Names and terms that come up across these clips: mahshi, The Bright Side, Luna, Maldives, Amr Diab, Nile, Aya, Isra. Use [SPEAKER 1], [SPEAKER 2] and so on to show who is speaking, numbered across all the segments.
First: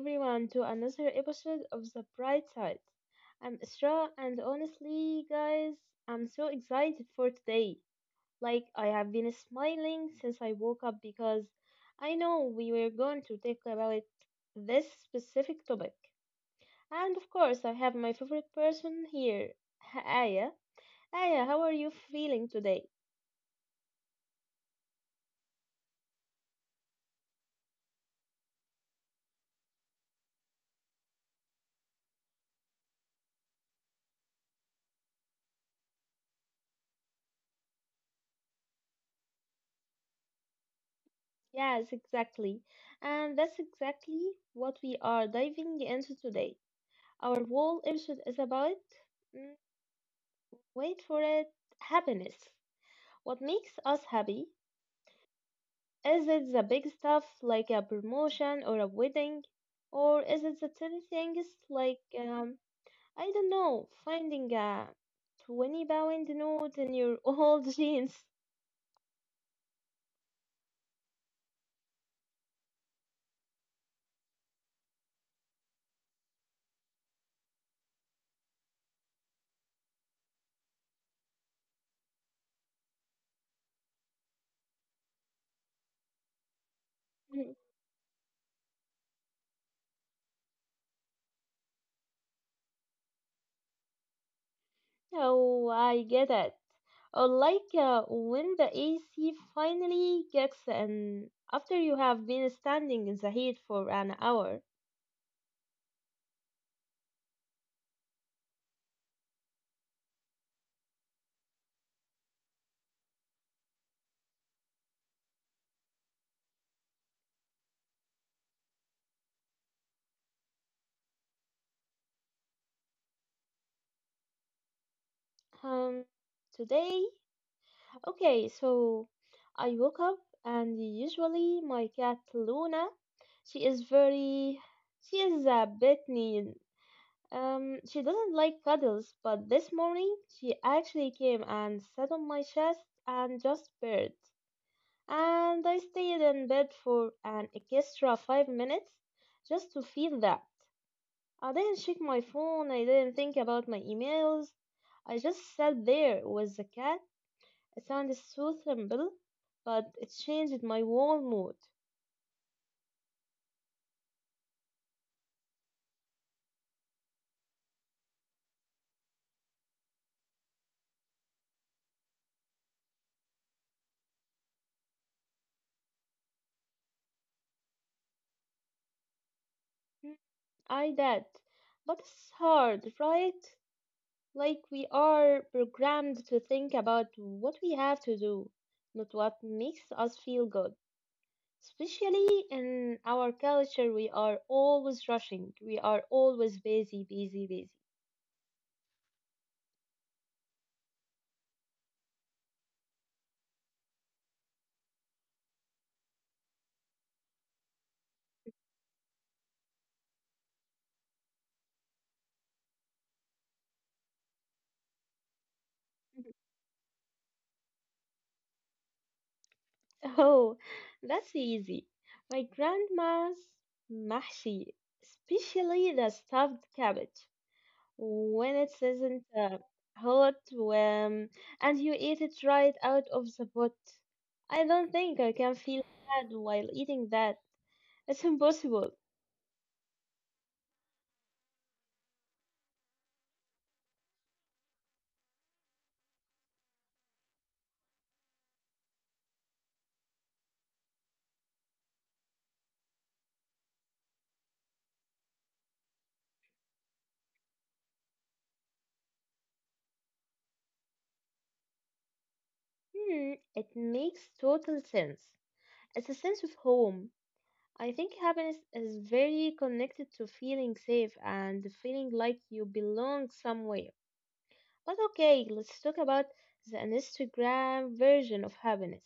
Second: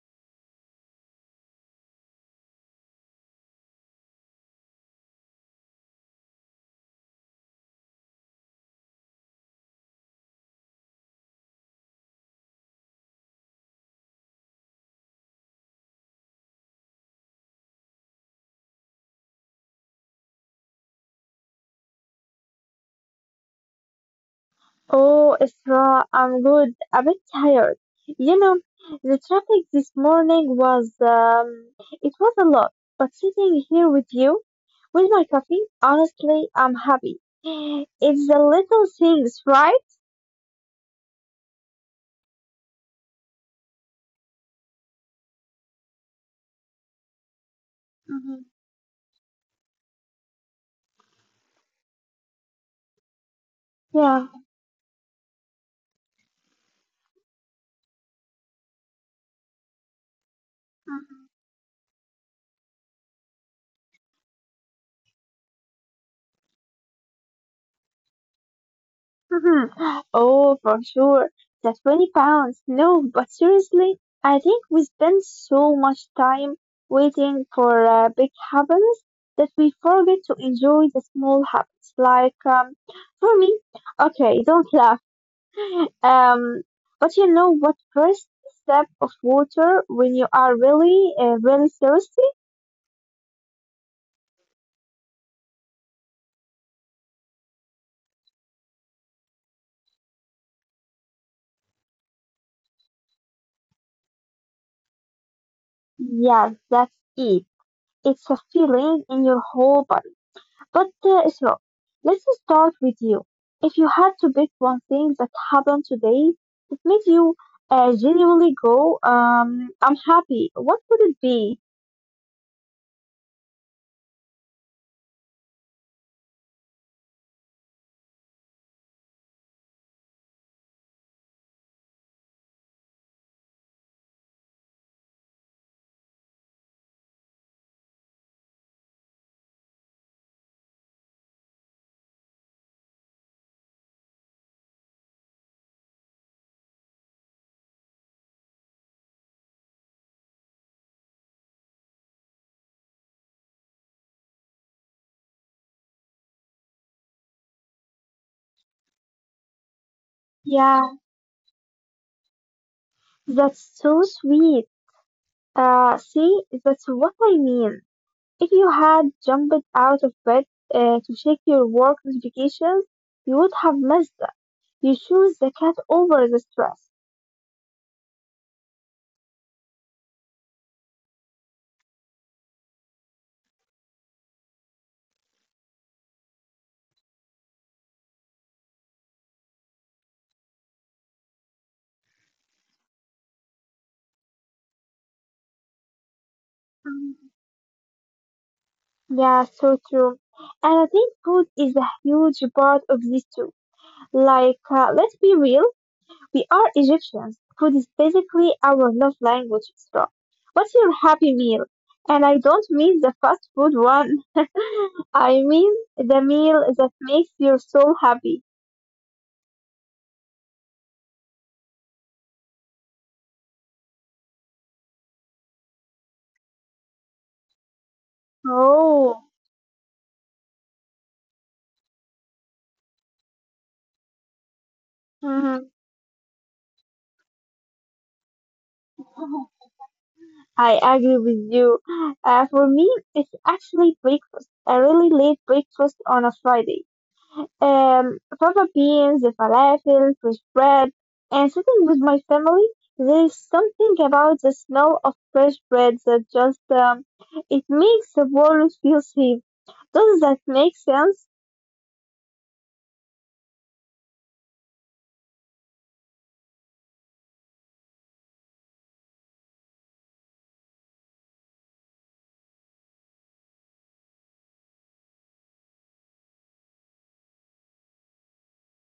[SPEAKER 1] everyone to another episode of The Bright Side. I'm Isra, and honestly, guys, I'm so excited for today. Like, I have been smiling since I woke up because I know we were going to talk about this specific topic. And of course, I have my favorite person here, Aya. Aya, how are you feeling today?
[SPEAKER 2] Oh, Isra, I'm good. A bit tired. You know, the traffic this morning was, it was a lot. But sitting here with you, with my coffee, honestly, I'm happy. It's the little things, right?
[SPEAKER 1] Yes, exactly. And that's exactly what we are diving into today. Our whole episode is
[SPEAKER 2] Mhm.
[SPEAKER 1] about, mm, wait for it, happiness. What makes us happy?
[SPEAKER 2] Yeah.
[SPEAKER 1] Is it the big stuff like a promotion or a wedding? Or is it the tiny things like, I don't know, finding a £20 note in your old jeans?
[SPEAKER 2] Mhm. Oh, for sure. The 20 pounds. No, but seriously, I think we spend so much time waiting for big happens that we forget to enjoy the small habits. Like, for me, okay, don't laugh. Um, but you know what? First step of water when you are really thirsty?
[SPEAKER 1] Oh, I get it. Or like when the AC finally kicks in after you have been standing in the heat for an hour.
[SPEAKER 2] Yes, that's it. It's a feeling in your whole body. But Isra, let's start with you. If you had to pick one thing that happened today that made you genuinely go, I'm happy, what would it be?
[SPEAKER 1] Um, Today, okay, so I woke up and usually my cat Luna, she is very, she is a bit mean. She doesn't like cuddles, but this morning she actually came and sat on my chest and just purred. And I stayed in bed for an extra 5 minutes just to feel that. I didn't check my phone, I didn't think about my emails. I just sat there with the cat. It sounded so simple, but it changed my whole mood.
[SPEAKER 2] Yeah, that's so sweet. See, that's what I mean. If you had jumped out of bed to check your work notifications, you would have missed that. You choose the cat over the stress.
[SPEAKER 1] Mm, I did. But it's hard, right? Like we are programmed to think about what we have to do, not what makes us feel good. Especially in our culture, we are always rushing. We are always busy, busy, busy.
[SPEAKER 2] Mm. Yeah, so true. And I think food is a huge part of this too. Like, let's be real, we are Egyptians. Food is basically our love language. So, what's your happy meal? And I don't mean the fast food one. I mean the meal that makes your soul happy.
[SPEAKER 1] Oh, that's easy. My grandma's mahshi, especially the stuffed cabbage, when it isn't
[SPEAKER 2] Oh,
[SPEAKER 1] uh, hot, when, and you eat it right out of the pot. I don't think I can feel
[SPEAKER 2] mhm.
[SPEAKER 1] sad while eating that. It's impossible.
[SPEAKER 2] I agree with you. For me, it's actually breakfast, a really late breakfast on a Friday. Fava beans, the falafel, fresh bread, and sitting with my family. There is something about the smell of fresh bread that just it makes the world feel safe. Does that make sense?
[SPEAKER 1] Hmm, it makes total sense. It's a sense of home. I think happiness is very connected to feeling safe and feeling like you belong somewhere. But okay, let's talk about the Instagram version of happiness.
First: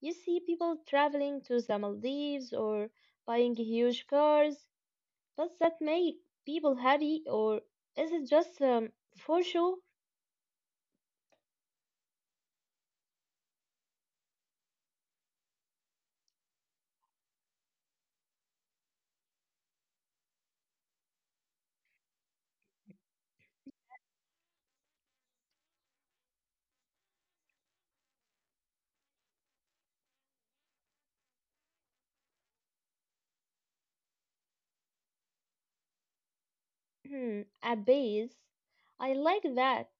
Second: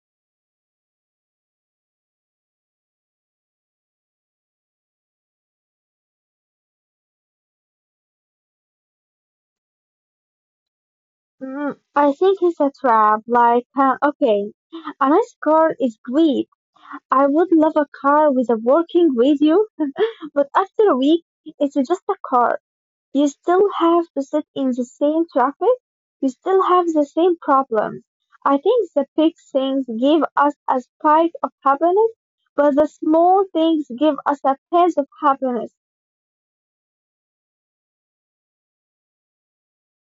[SPEAKER 1] You see people traveling to the Maldives or buying huge cars. Does that make people happy or is it just for sure
[SPEAKER 2] Mm, I think it's a trap. Like, okay, a nice car is great. I would love a car with a working radio, but after a week, it's just a car. You still have to sit in the same traffic. You still have the same problems. I think the big things give us a spike of happiness, but the small things give us a pinch of happiness.
[SPEAKER 1] a base? I like that,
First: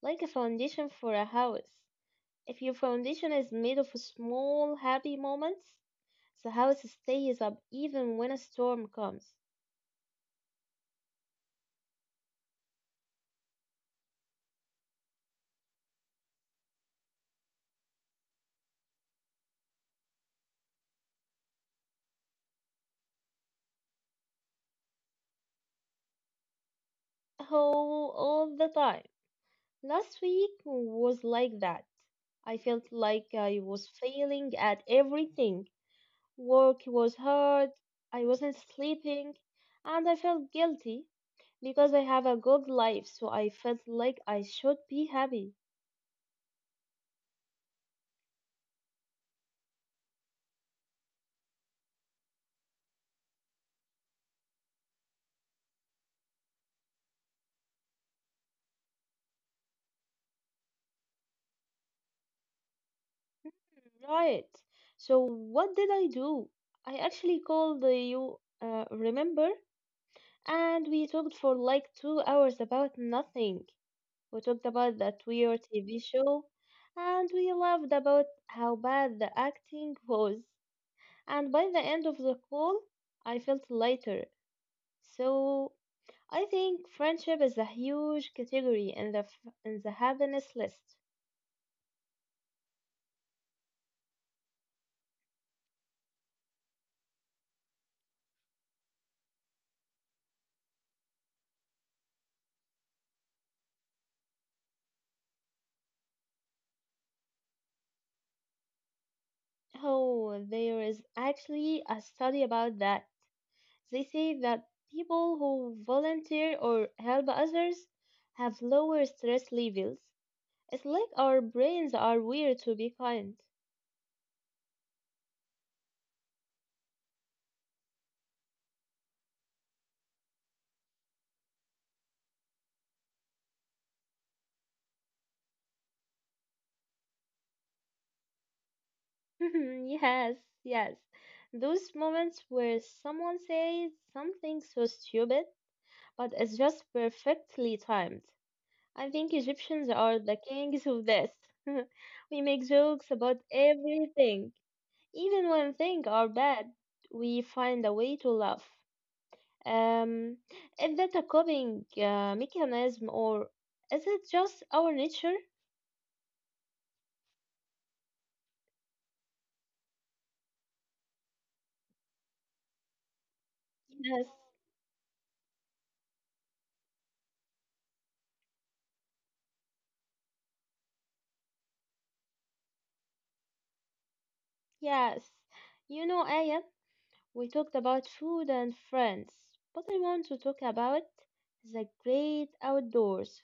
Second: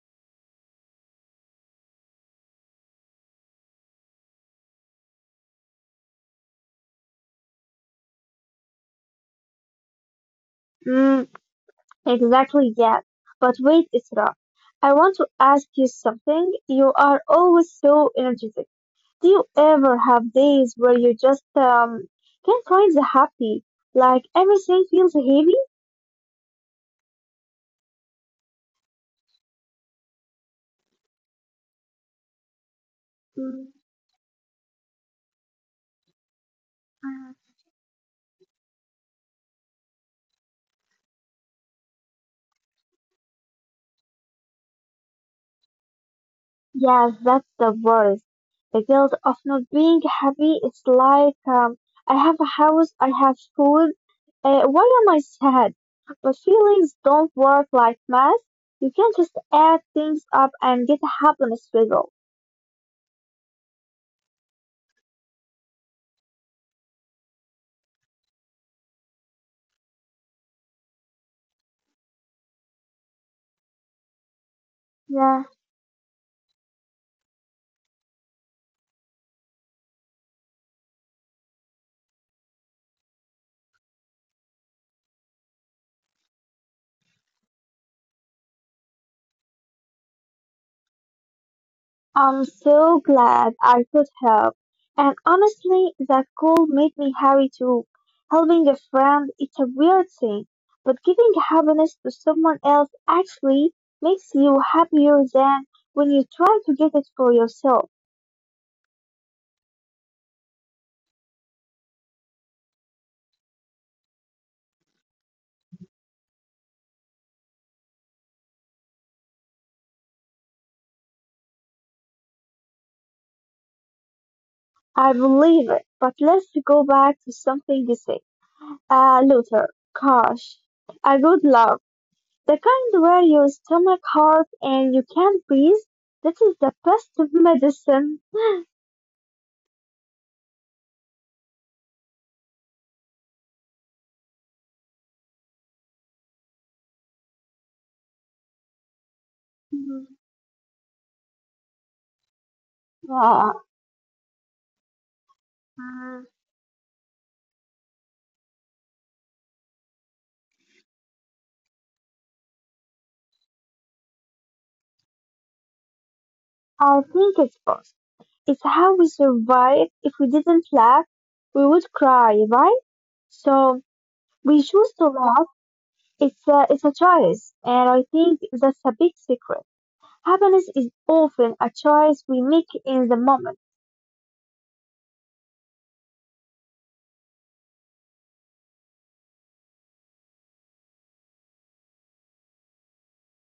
[SPEAKER 1] like a foundation for a house. If your foundation is made of small happy moments, the house stays up even when a storm comes.
[SPEAKER 2] Mm, exactly, yes. But wait, Isra. I want to ask you something. You are always so energetic. Do you ever have days where you just can't find the happy? Like everything feels heavy?
[SPEAKER 1] Oh, all the time. Last week was like that. I felt like I
[SPEAKER 2] Mm.
[SPEAKER 1] was failing at everything. Work was hard, I wasn't sleeping, and I felt guilty because I have a good life, so I felt like I should be happy.
[SPEAKER 2] Yes, that's the worst. The guilt of not being happy. It's like I have a house, I have food. Why am I sad? But feelings don't work like math. You can't just add things up and get a happiness result.
[SPEAKER 1] Right. So, what did I do? I actually called you, remember? And we talked for like 2 hours about nothing. We talked about that
[SPEAKER 2] Yeah.
[SPEAKER 1] weird TV show, and we laughed about how bad the acting was. And by the end of the call, I felt lighter. So I think friendship is a huge category in the happiness list.
[SPEAKER 2] I'm so glad I could help. And honestly, that call made me happy too. Helping a friend, it's a weird thing, but giving happiness to someone else actually makes you happier than when you try to get it for yourself.
[SPEAKER 1] Oh, there is actually a study about that. They say that people who volunteer or help others have lower stress levels. It's like our brains are weird to be kind.
[SPEAKER 2] I believe it. But let's go back to something you said. Luther, gosh, a good love. The kind where your stomach hurts and you can't breathe. That is the best medicine.
[SPEAKER 1] Yes, yes. Those moments where someone says something so stupid, but it's just perfectly timed. I think Egyptians are the kings of this. We make jokes about
[SPEAKER 2] Yeah,
[SPEAKER 1] everything. Even when things
[SPEAKER 2] mm,
[SPEAKER 1] are bad, we find a way to laugh. Um, is that a coping mechanism or is it just our nature?
[SPEAKER 2] I think it's both. It's how we survive. If we didn't laugh, we would cry, right? So
[SPEAKER 1] Yes.
[SPEAKER 2] we choose to laugh. It's a choice, and I think that's a big secret. Happiness is often a choice we make in the moment.
[SPEAKER 1] Yes, you know, Aya, we talked about food and friends, but I want to talk about the great outdoors.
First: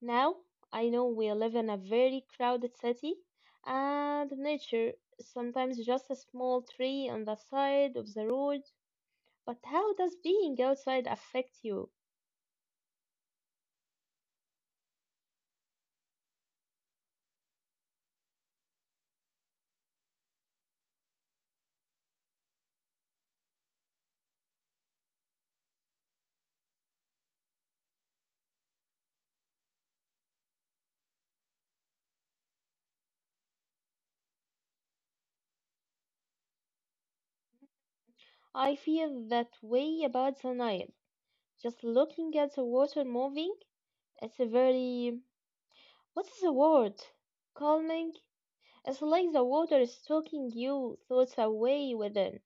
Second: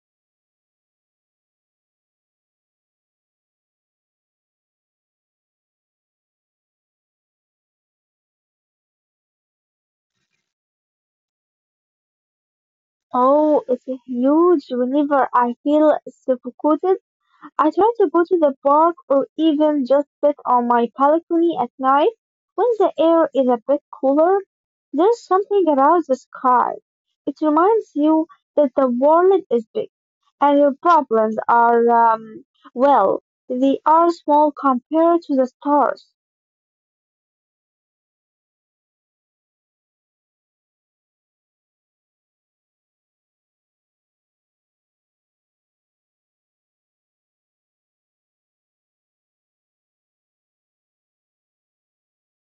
[SPEAKER 1] Now, I know we live in a very crowded city, and nature, sometimes just a small tree on the side of the road, but how does being outside affect you?
[SPEAKER 2] Oh, it's huge. Whenever I feel suffocated, I try to go to the park or even just sit on my balcony at night when the air is a bit cooler. There's something about the sky. It reminds you that the world is big and your problems are, well, they are small compared to the stars.
[SPEAKER 1] I feel that way about the Nile. Just looking at the water moving, it's a very, what is the word? Calming? It's like the water is soaking you thoughts away within.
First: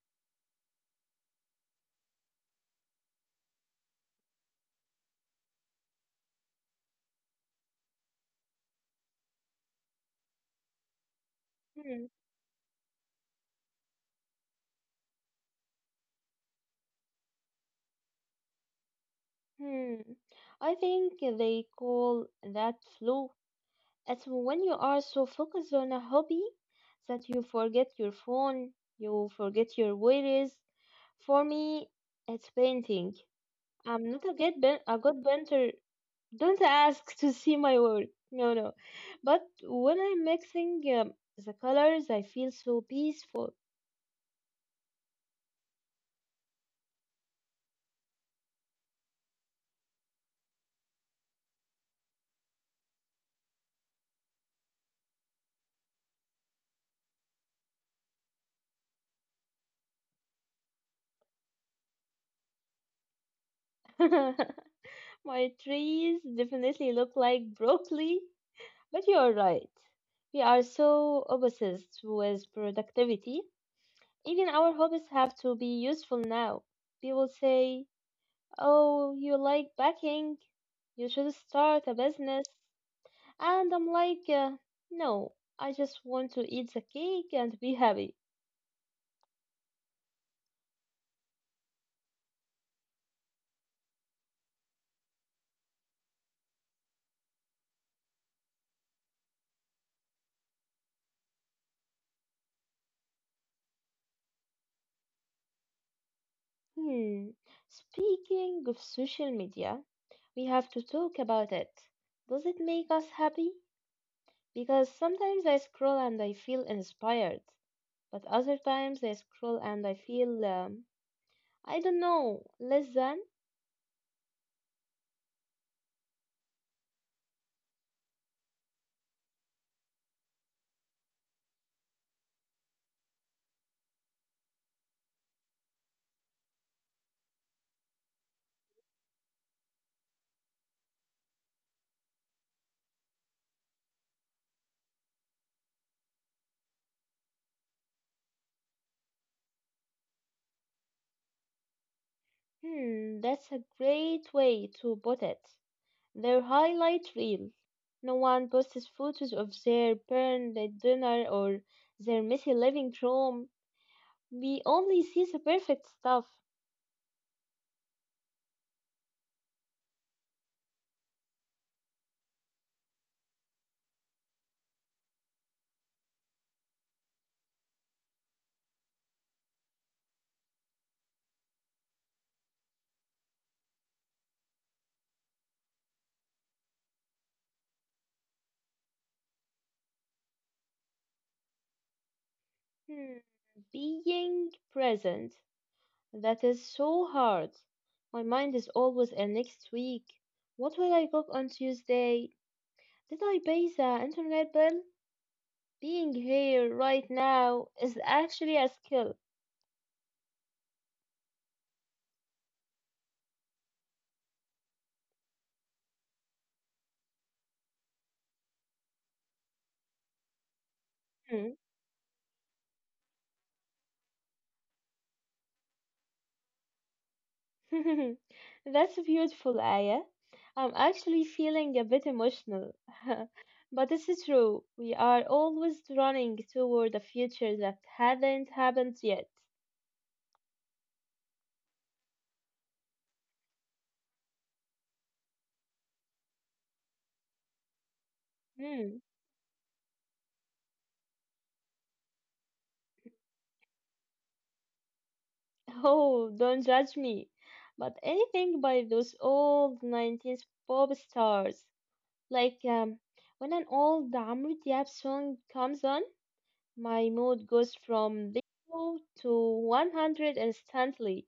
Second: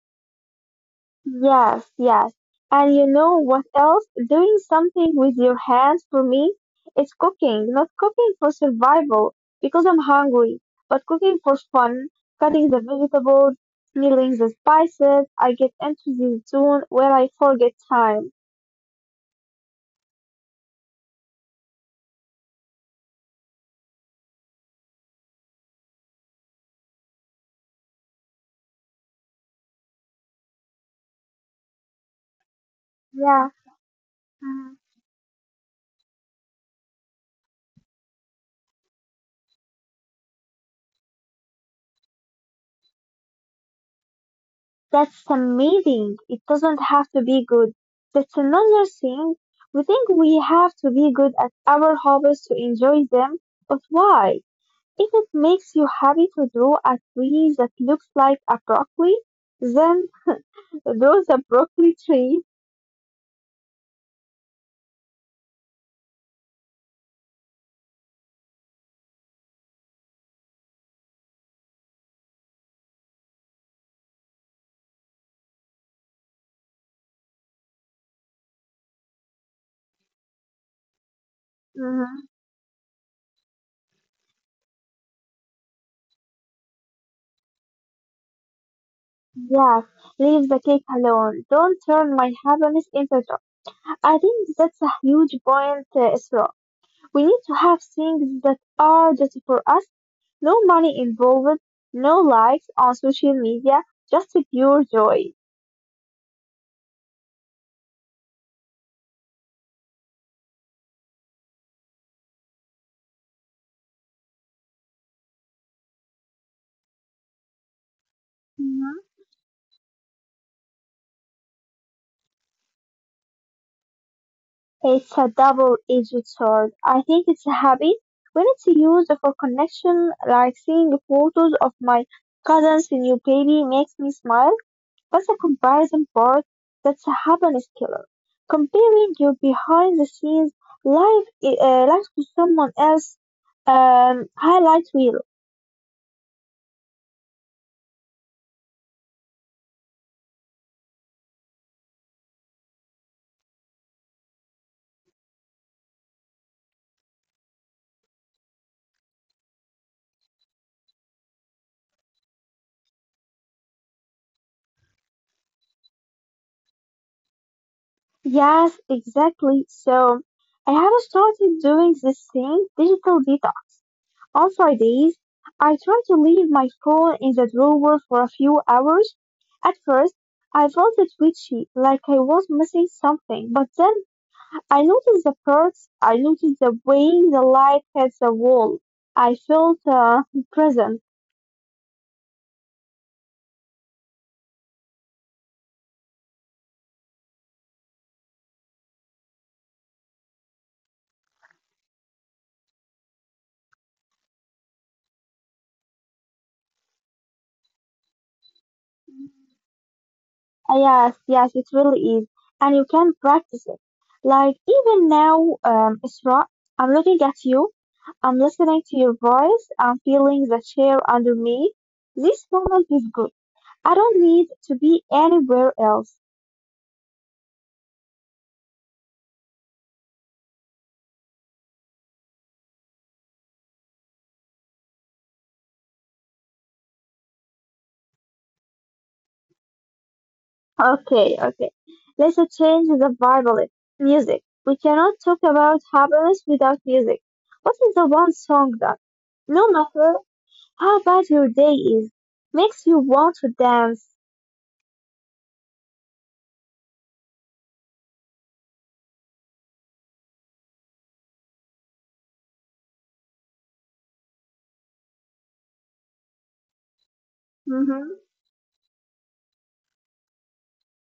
[SPEAKER 2] Yes, yes. And you know what else? Doing something with your hands for me, it's cooking, not cooking for survival because I'm hungry, but cooking for
[SPEAKER 1] Hmm.
[SPEAKER 2] fun, cutting the vegetables, peeling the spices. I get into this zone where I forget time.
[SPEAKER 1] Hmm. I think they call that flow. It's when you are so focused on a hobby that you forget your phone, you forget your worries. For me, it's painting.
[SPEAKER 2] Yeah,
[SPEAKER 1] I'm not a
[SPEAKER 2] mhm.
[SPEAKER 1] a good painter. Don't ask to see my work. No, no. But when I'm mixing the colors, I feel so peaceful.
[SPEAKER 2] That's amazing. It doesn't have to be good. That's another thing. We think we have to be good at our hobbies to enjoy them, but why? If it makes you happy to draw a tree that looks like a broccoli, then draw the broccoli tree.
[SPEAKER 1] My trees definitely look like broccoli, but you're right. We are so obsessed with productivity. Even our hobbies have to be useful now. People say, oh, you like baking? You should start a
[SPEAKER 2] Mhm.
[SPEAKER 1] business. And I'm like, no, I just want to eat the cake and be happy.
[SPEAKER 2] Yes, leave the cake alone. Don't turn my happiness into joy. I think that's a huge point, Isra. We need to have things that are just for us, no money involved, no likes on social media, just pure joy.
[SPEAKER 1] Hmm. Speaking of social media, we have to talk about it. Does it make us happy? Because sometimes I scroll and I feel inspired, but other times I scroll and I feel, I don't know, less than?
[SPEAKER 2] It's a double-edged sword. I think it's a habit when it's used for connection, like seeing photos of my cousin's new baby makes me smile. But the comparison part, that's a happiness killer. Comparing your behind-the-scenes life to someone else's highlight reel.
[SPEAKER 1] Hmm, that's a great way to put it. Their highlight reel. No one posts photos of their burned dinner or their messy living room. We only see the perfect stuff.
[SPEAKER 2] Yes, exactly. So I have started doing this thing, digital detox. On Fridays, I try to leave my phone in the drawer for a few hours. At first, I felt it twitchy, like I was missing something, but then I noticed the perks, I noticed the way the light hits the wall. I felt present.
[SPEAKER 1] Hmm, being present. That is so hard. My mind is always in next week. What will I cook on Tuesday? Did I pay the internet bill? Being here right now is actually a skill.
[SPEAKER 2] Yes, yes, it really is. And you can practice it. Like, even now, Isra, I'm looking at you, I'm listening to your voice, I'm feeling the chair
[SPEAKER 1] Hmm.
[SPEAKER 2] under me. This moment is good. I don't need to be anywhere else.
[SPEAKER 1] That's beautiful, Aya. I'm actually feeling a bit emotional. But this is true. We are always running toward a future that hasn't happened yet.
[SPEAKER 2] Okay, okay. Let's change the vibe a little. Music. We cannot talk about happiness without music. What is the one
[SPEAKER 1] Hmm.
[SPEAKER 2] song that, no matter how bad your day is, makes you want to dance?
[SPEAKER 1] Oh, don't judge me. But anything by those old 90s pop stars. Like, when an old Amr Diab song comes on, my mood goes from
[SPEAKER 2] Mm-hmm.
[SPEAKER 1] zero to 100 instantly.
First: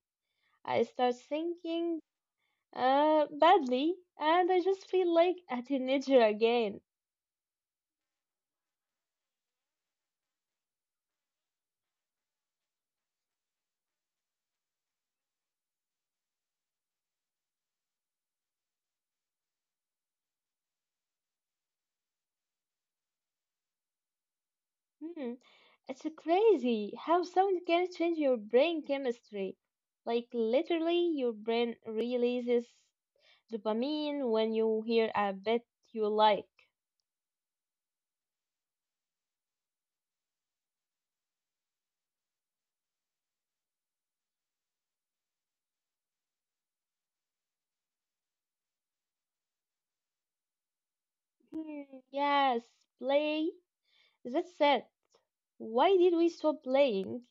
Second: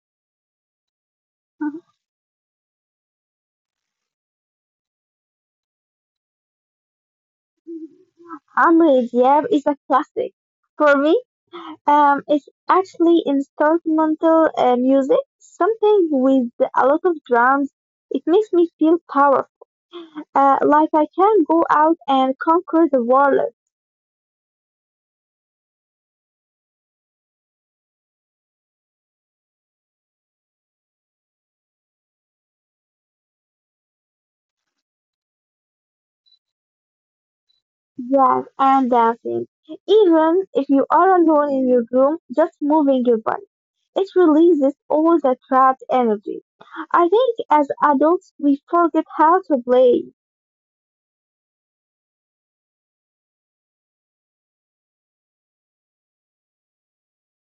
[SPEAKER 1] I start thinking badly, and I just feel like a teenager again.
[SPEAKER 2] Amr Diab is a classic. For me, it's actually instrumental music, something with a lot of drums. It makes me feel powerful. Like I can go out and conquer the world.
[SPEAKER 1] Hmm, it's crazy how sound can change your brain chemistry. Like, literally, your brain releases dopamine when you hear a bit you like.
[SPEAKER 2] Yes, and dancing. Even if you are alone in your room, just moving your body. It releases all the trapped energy. I think as adults we forget how to play.
[SPEAKER 1] Hmm, yes, play. That's it. Why did we stop playing?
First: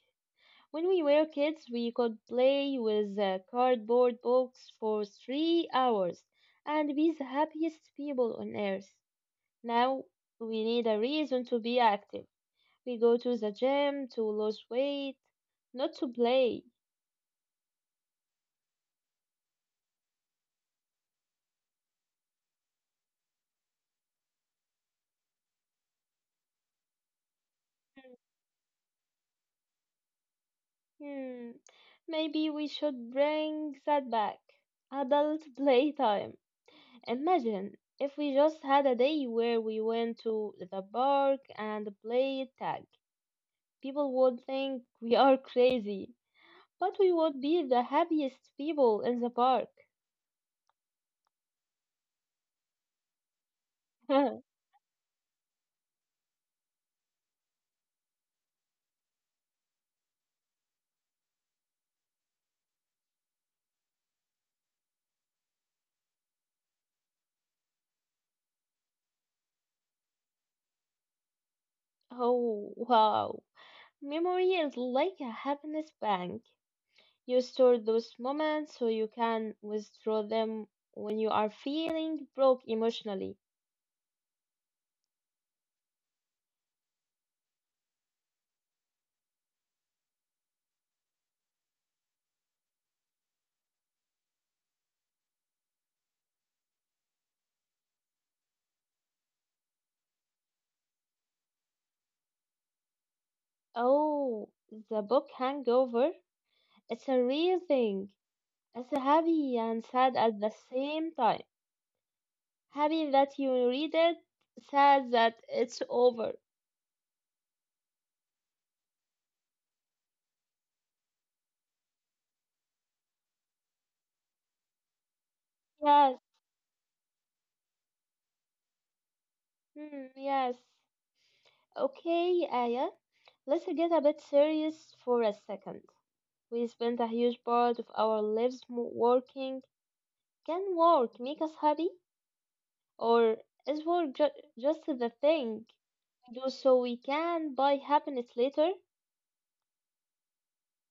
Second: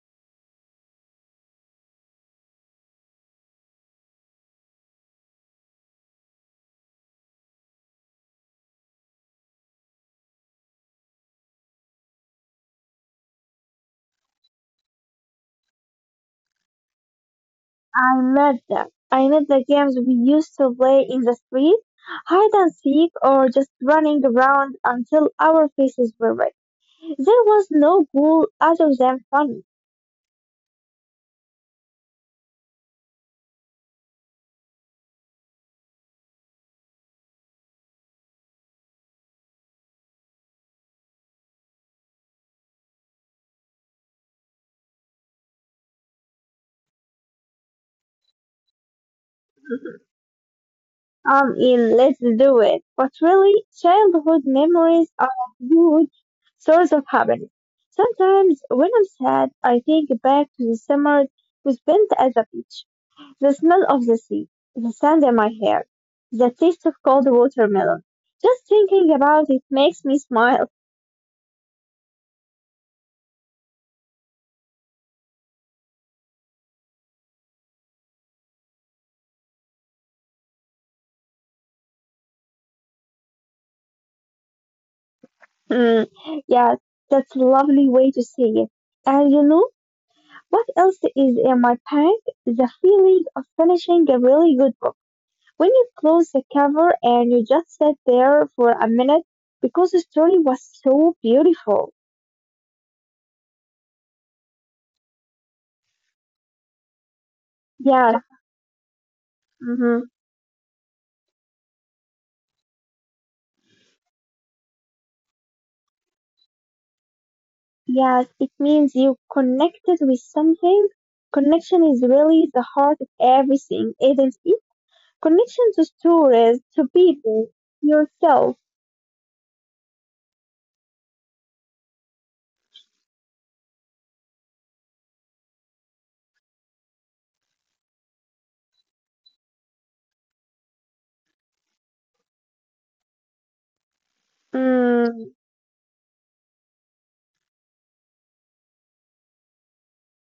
[SPEAKER 1] When we were kids, we could play with a cardboard box for 3 hours and be the happiest people on earth. Now we need a reason to be active. We go to the gym to lose weight, not to play.
[SPEAKER 2] I met them. I met the games we used to play in the street, hide and seek, or just running around until our faces were red. There was no goal other than fun.
[SPEAKER 1] Hmm, maybe we should bring that back. Adult playtime. Imagine if we just had a day where we went to the park and played tag. People would think we are crazy, but we would be the happiest people in the park.
[SPEAKER 2] I'm in. Let's do it. But really, childhood
[SPEAKER 1] Oh,
[SPEAKER 2] memories are a huge source of happiness. Sometimes when I'm sad, I think back to the summer we spent at the beach. The smell of the sea, the sand in my hair, the taste of cold watermelon. Just thinking about it makes me smile.
[SPEAKER 1] wow. Memory is like a happiness bank. You store those moments so you can withdraw them when you are feeling broke emotionally.
[SPEAKER 2] Mm, yeah, that's a lovely way to see it. And you know what else is in my pack? The feeling of finishing a really good book. When you close the cover and you just sat there for a minute because the story was so beautiful.
[SPEAKER 1] Oh, the book hangover? It's a real thing.
[SPEAKER 2] Yes.
[SPEAKER 1] It's happy and
[SPEAKER 2] Hmm.
[SPEAKER 1] sad at the same time. Happy that you read it, sad that it's over.
[SPEAKER 2] Yes, it means you connected with something. Connection is really the heart of everything, isn't it? Connection to
[SPEAKER 1] Yes,
[SPEAKER 2] stories, to people, yourself.
[SPEAKER 1] hmm, yes. Okay, Aya, let's get a bit serious for a second. We spent a huge part of our lives working. Can work make us happy? Or is work just the thing
[SPEAKER 2] Mm,
[SPEAKER 1] we do so we can buy happiness later?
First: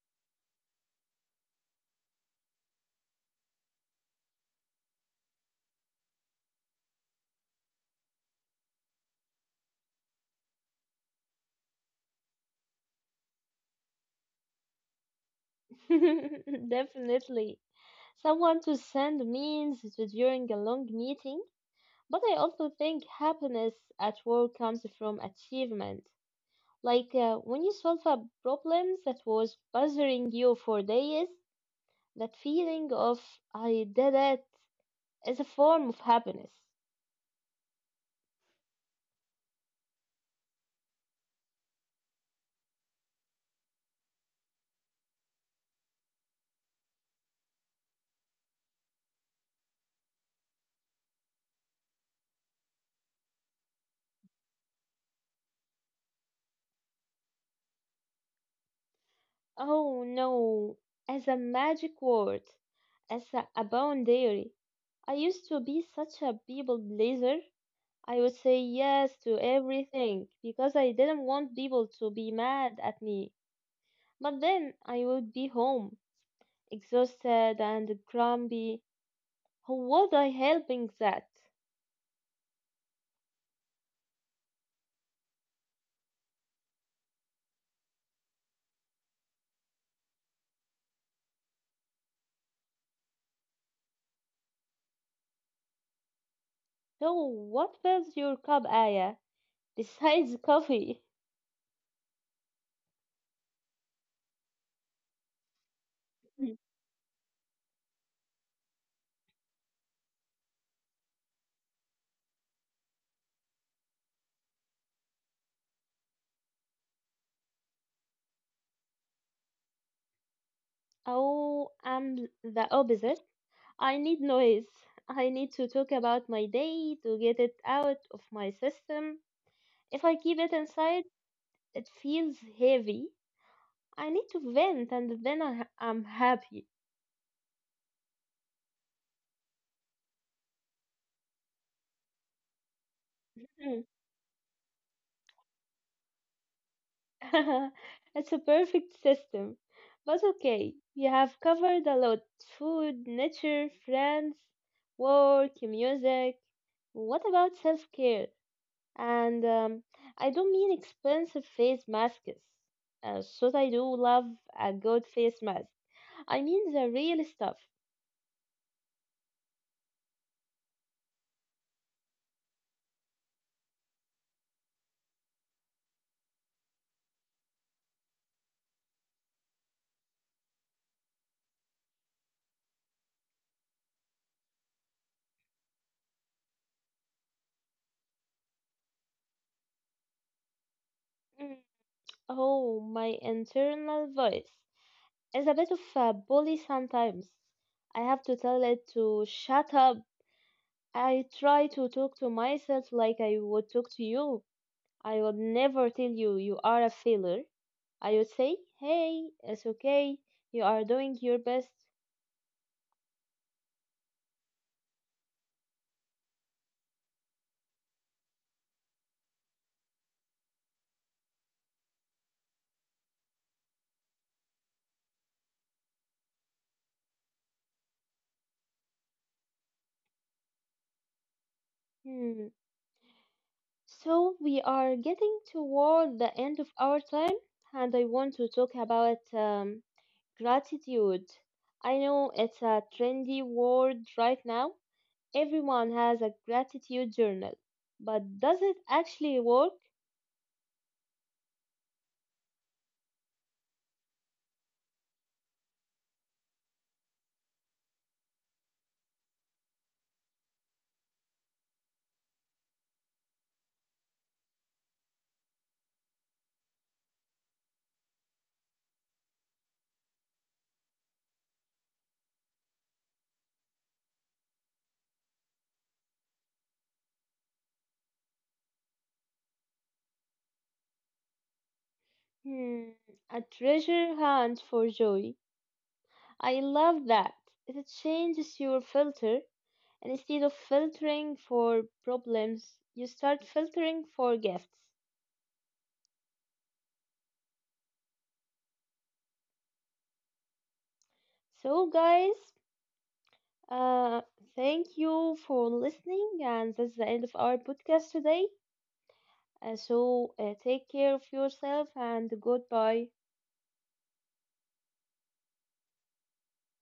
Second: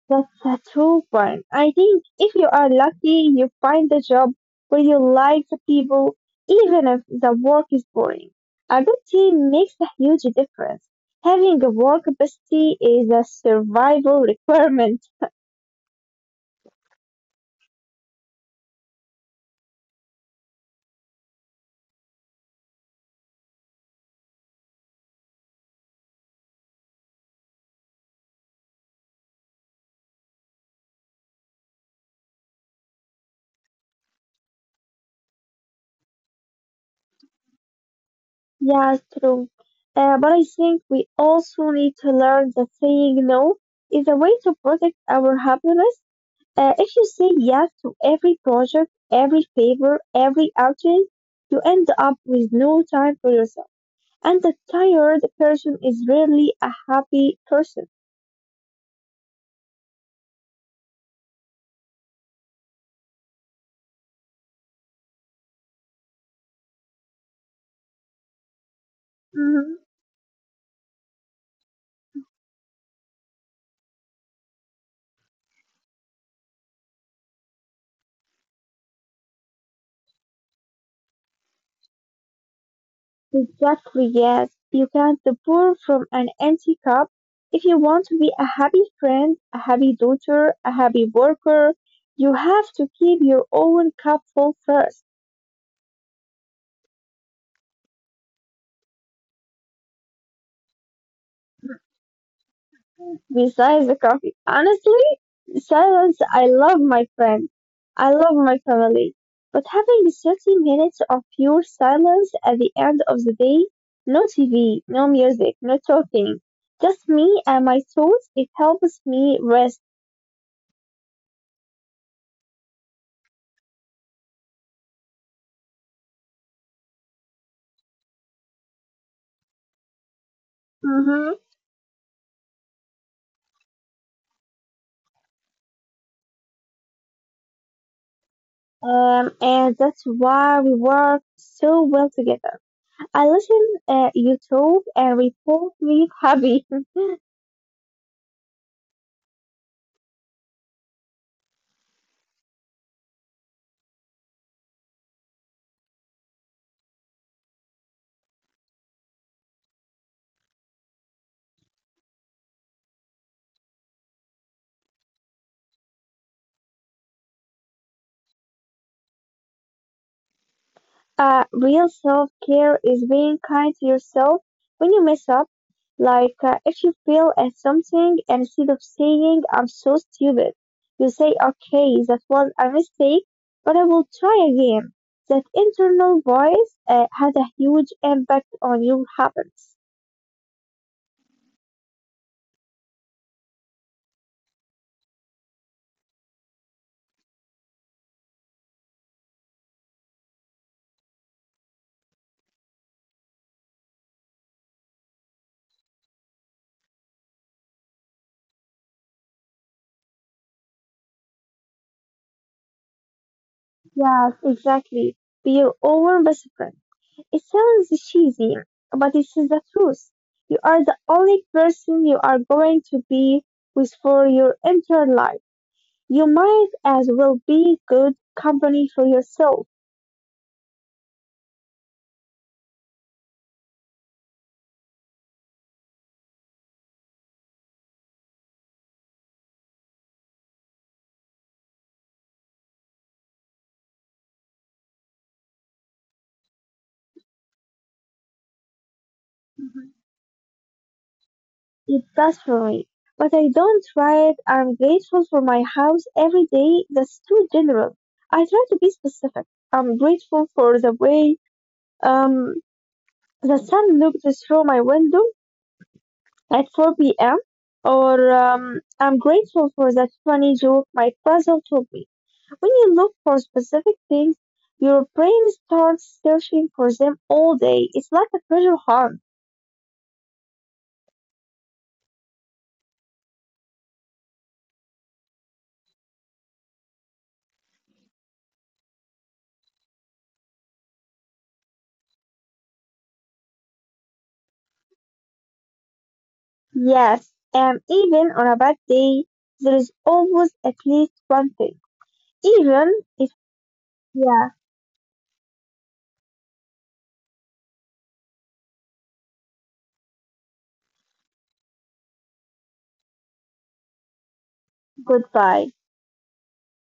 [SPEAKER 2] that's a true one. I think if you are lucky, you find a job where you like the people, even if the work is boring. A good team makes a huge difference. Having a work bestie is a survival requirement.
[SPEAKER 1] Definitely. Someone to send memes to during a long meeting. But I also think happiness at work comes from achievement. Like when you solve a problem that was bothering you for days, that feeling of I did it is a form of happiness.
[SPEAKER 2] Yeah, true. But I think we also need to learn that saying no is a way to protect our happiness. If you say yes to every project, every favor, every outing, you end up with no time for yourself. And a tired person is rarely a happy person.
[SPEAKER 1] Oh no, as a magic word, as a boundary. I used to be such a people pleaser. I would say yes to
[SPEAKER 2] Mhm.
[SPEAKER 1] everything because I didn't want people to be mad at me. But then I would be home exhausted and grumpy. How was I helping that?
[SPEAKER 2] Exactly, yes. You can't pour from an empty cup. If you want to be a happy friend, a happy daughter, a happy worker, you have to keep your own cup full first.
[SPEAKER 1] So, what fills your cup, Aya, besides coffee?
[SPEAKER 2] Besides the coffee, honestly, silence, I love
[SPEAKER 1] Mm.
[SPEAKER 2] my friend. I love my family. But having 30 minutes of pure silence at the end of the day, no TV, no music, no talking, just me and my thoughts, it helps me rest.
[SPEAKER 1] Oh, I'm the opposite. I need noise. I need to talk about my day to get it out of my system. If I keep it
[SPEAKER 2] Mm-hmm.
[SPEAKER 1] inside, it feels heavy. I need to vent and then I'm happy.
[SPEAKER 2] And that's why we work so well together. I listen, you talk, and we both leave happy.
[SPEAKER 1] It's a perfect system. But okay, we have covered a lot: food, nature, friends, work, music. What about self care? And I don't mean expensive face masks. So I do love a good face mask. I mean the real stuff.
[SPEAKER 2] Real self care is being kind to yourself when you mess up. Like, if you fail at something, and instead of saying, I'm so stupid, you say, okay, that was a mistake, but I will try again. That internal voice has a huge impact on your habits.
[SPEAKER 1] Mm, oh, my internal voice is a bit of a bully sometimes. I have to tell it to shut up. I try to talk to myself like I would talk to you. I would never tell you you are a failure. I would say, hey, it's okay. You are doing your best.
[SPEAKER 2] Yes, exactly. Be your own best friend. It sounds cheesy, but it's the truth. You are the only person you are going to be with for your entire life. You might as well be good company for yourself.
[SPEAKER 1] Hmm. So we are getting toward the end of our time, and I want to talk about gratitude. I know it's a trendy word right now. Everyone has a gratitude journal, but does it actually work?
[SPEAKER 2] Mhm. It does for me. But I don't try it. I'm grateful for my house every day. That's too general. I try to be specific. I'm grateful for the way um, the sun looked through my window. At 4 p.m. Or I'm grateful for that funny joke my puzzle told me. When you look for specific things, your brain starts searching for them all day. It's like a treasure hunt.
[SPEAKER 1] Hmm, a treasure hunt for joy. I love that. It changes your filter, and instead of filtering for problems, you start filtering for gifts.
[SPEAKER 2] Yes, and even on a bad day, there is always at least one thing.
[SPEAKER 1] So, guys,
[SPEAKER 2] Even if,
[SPEAKER 1] uh,
[SPEAKER 2] yeah,
[SPEAKER 1] thank you for listening, and that's the end of our podcast today. So, take care of yourself and goodbye.
[SPEAKER 2] goodbye.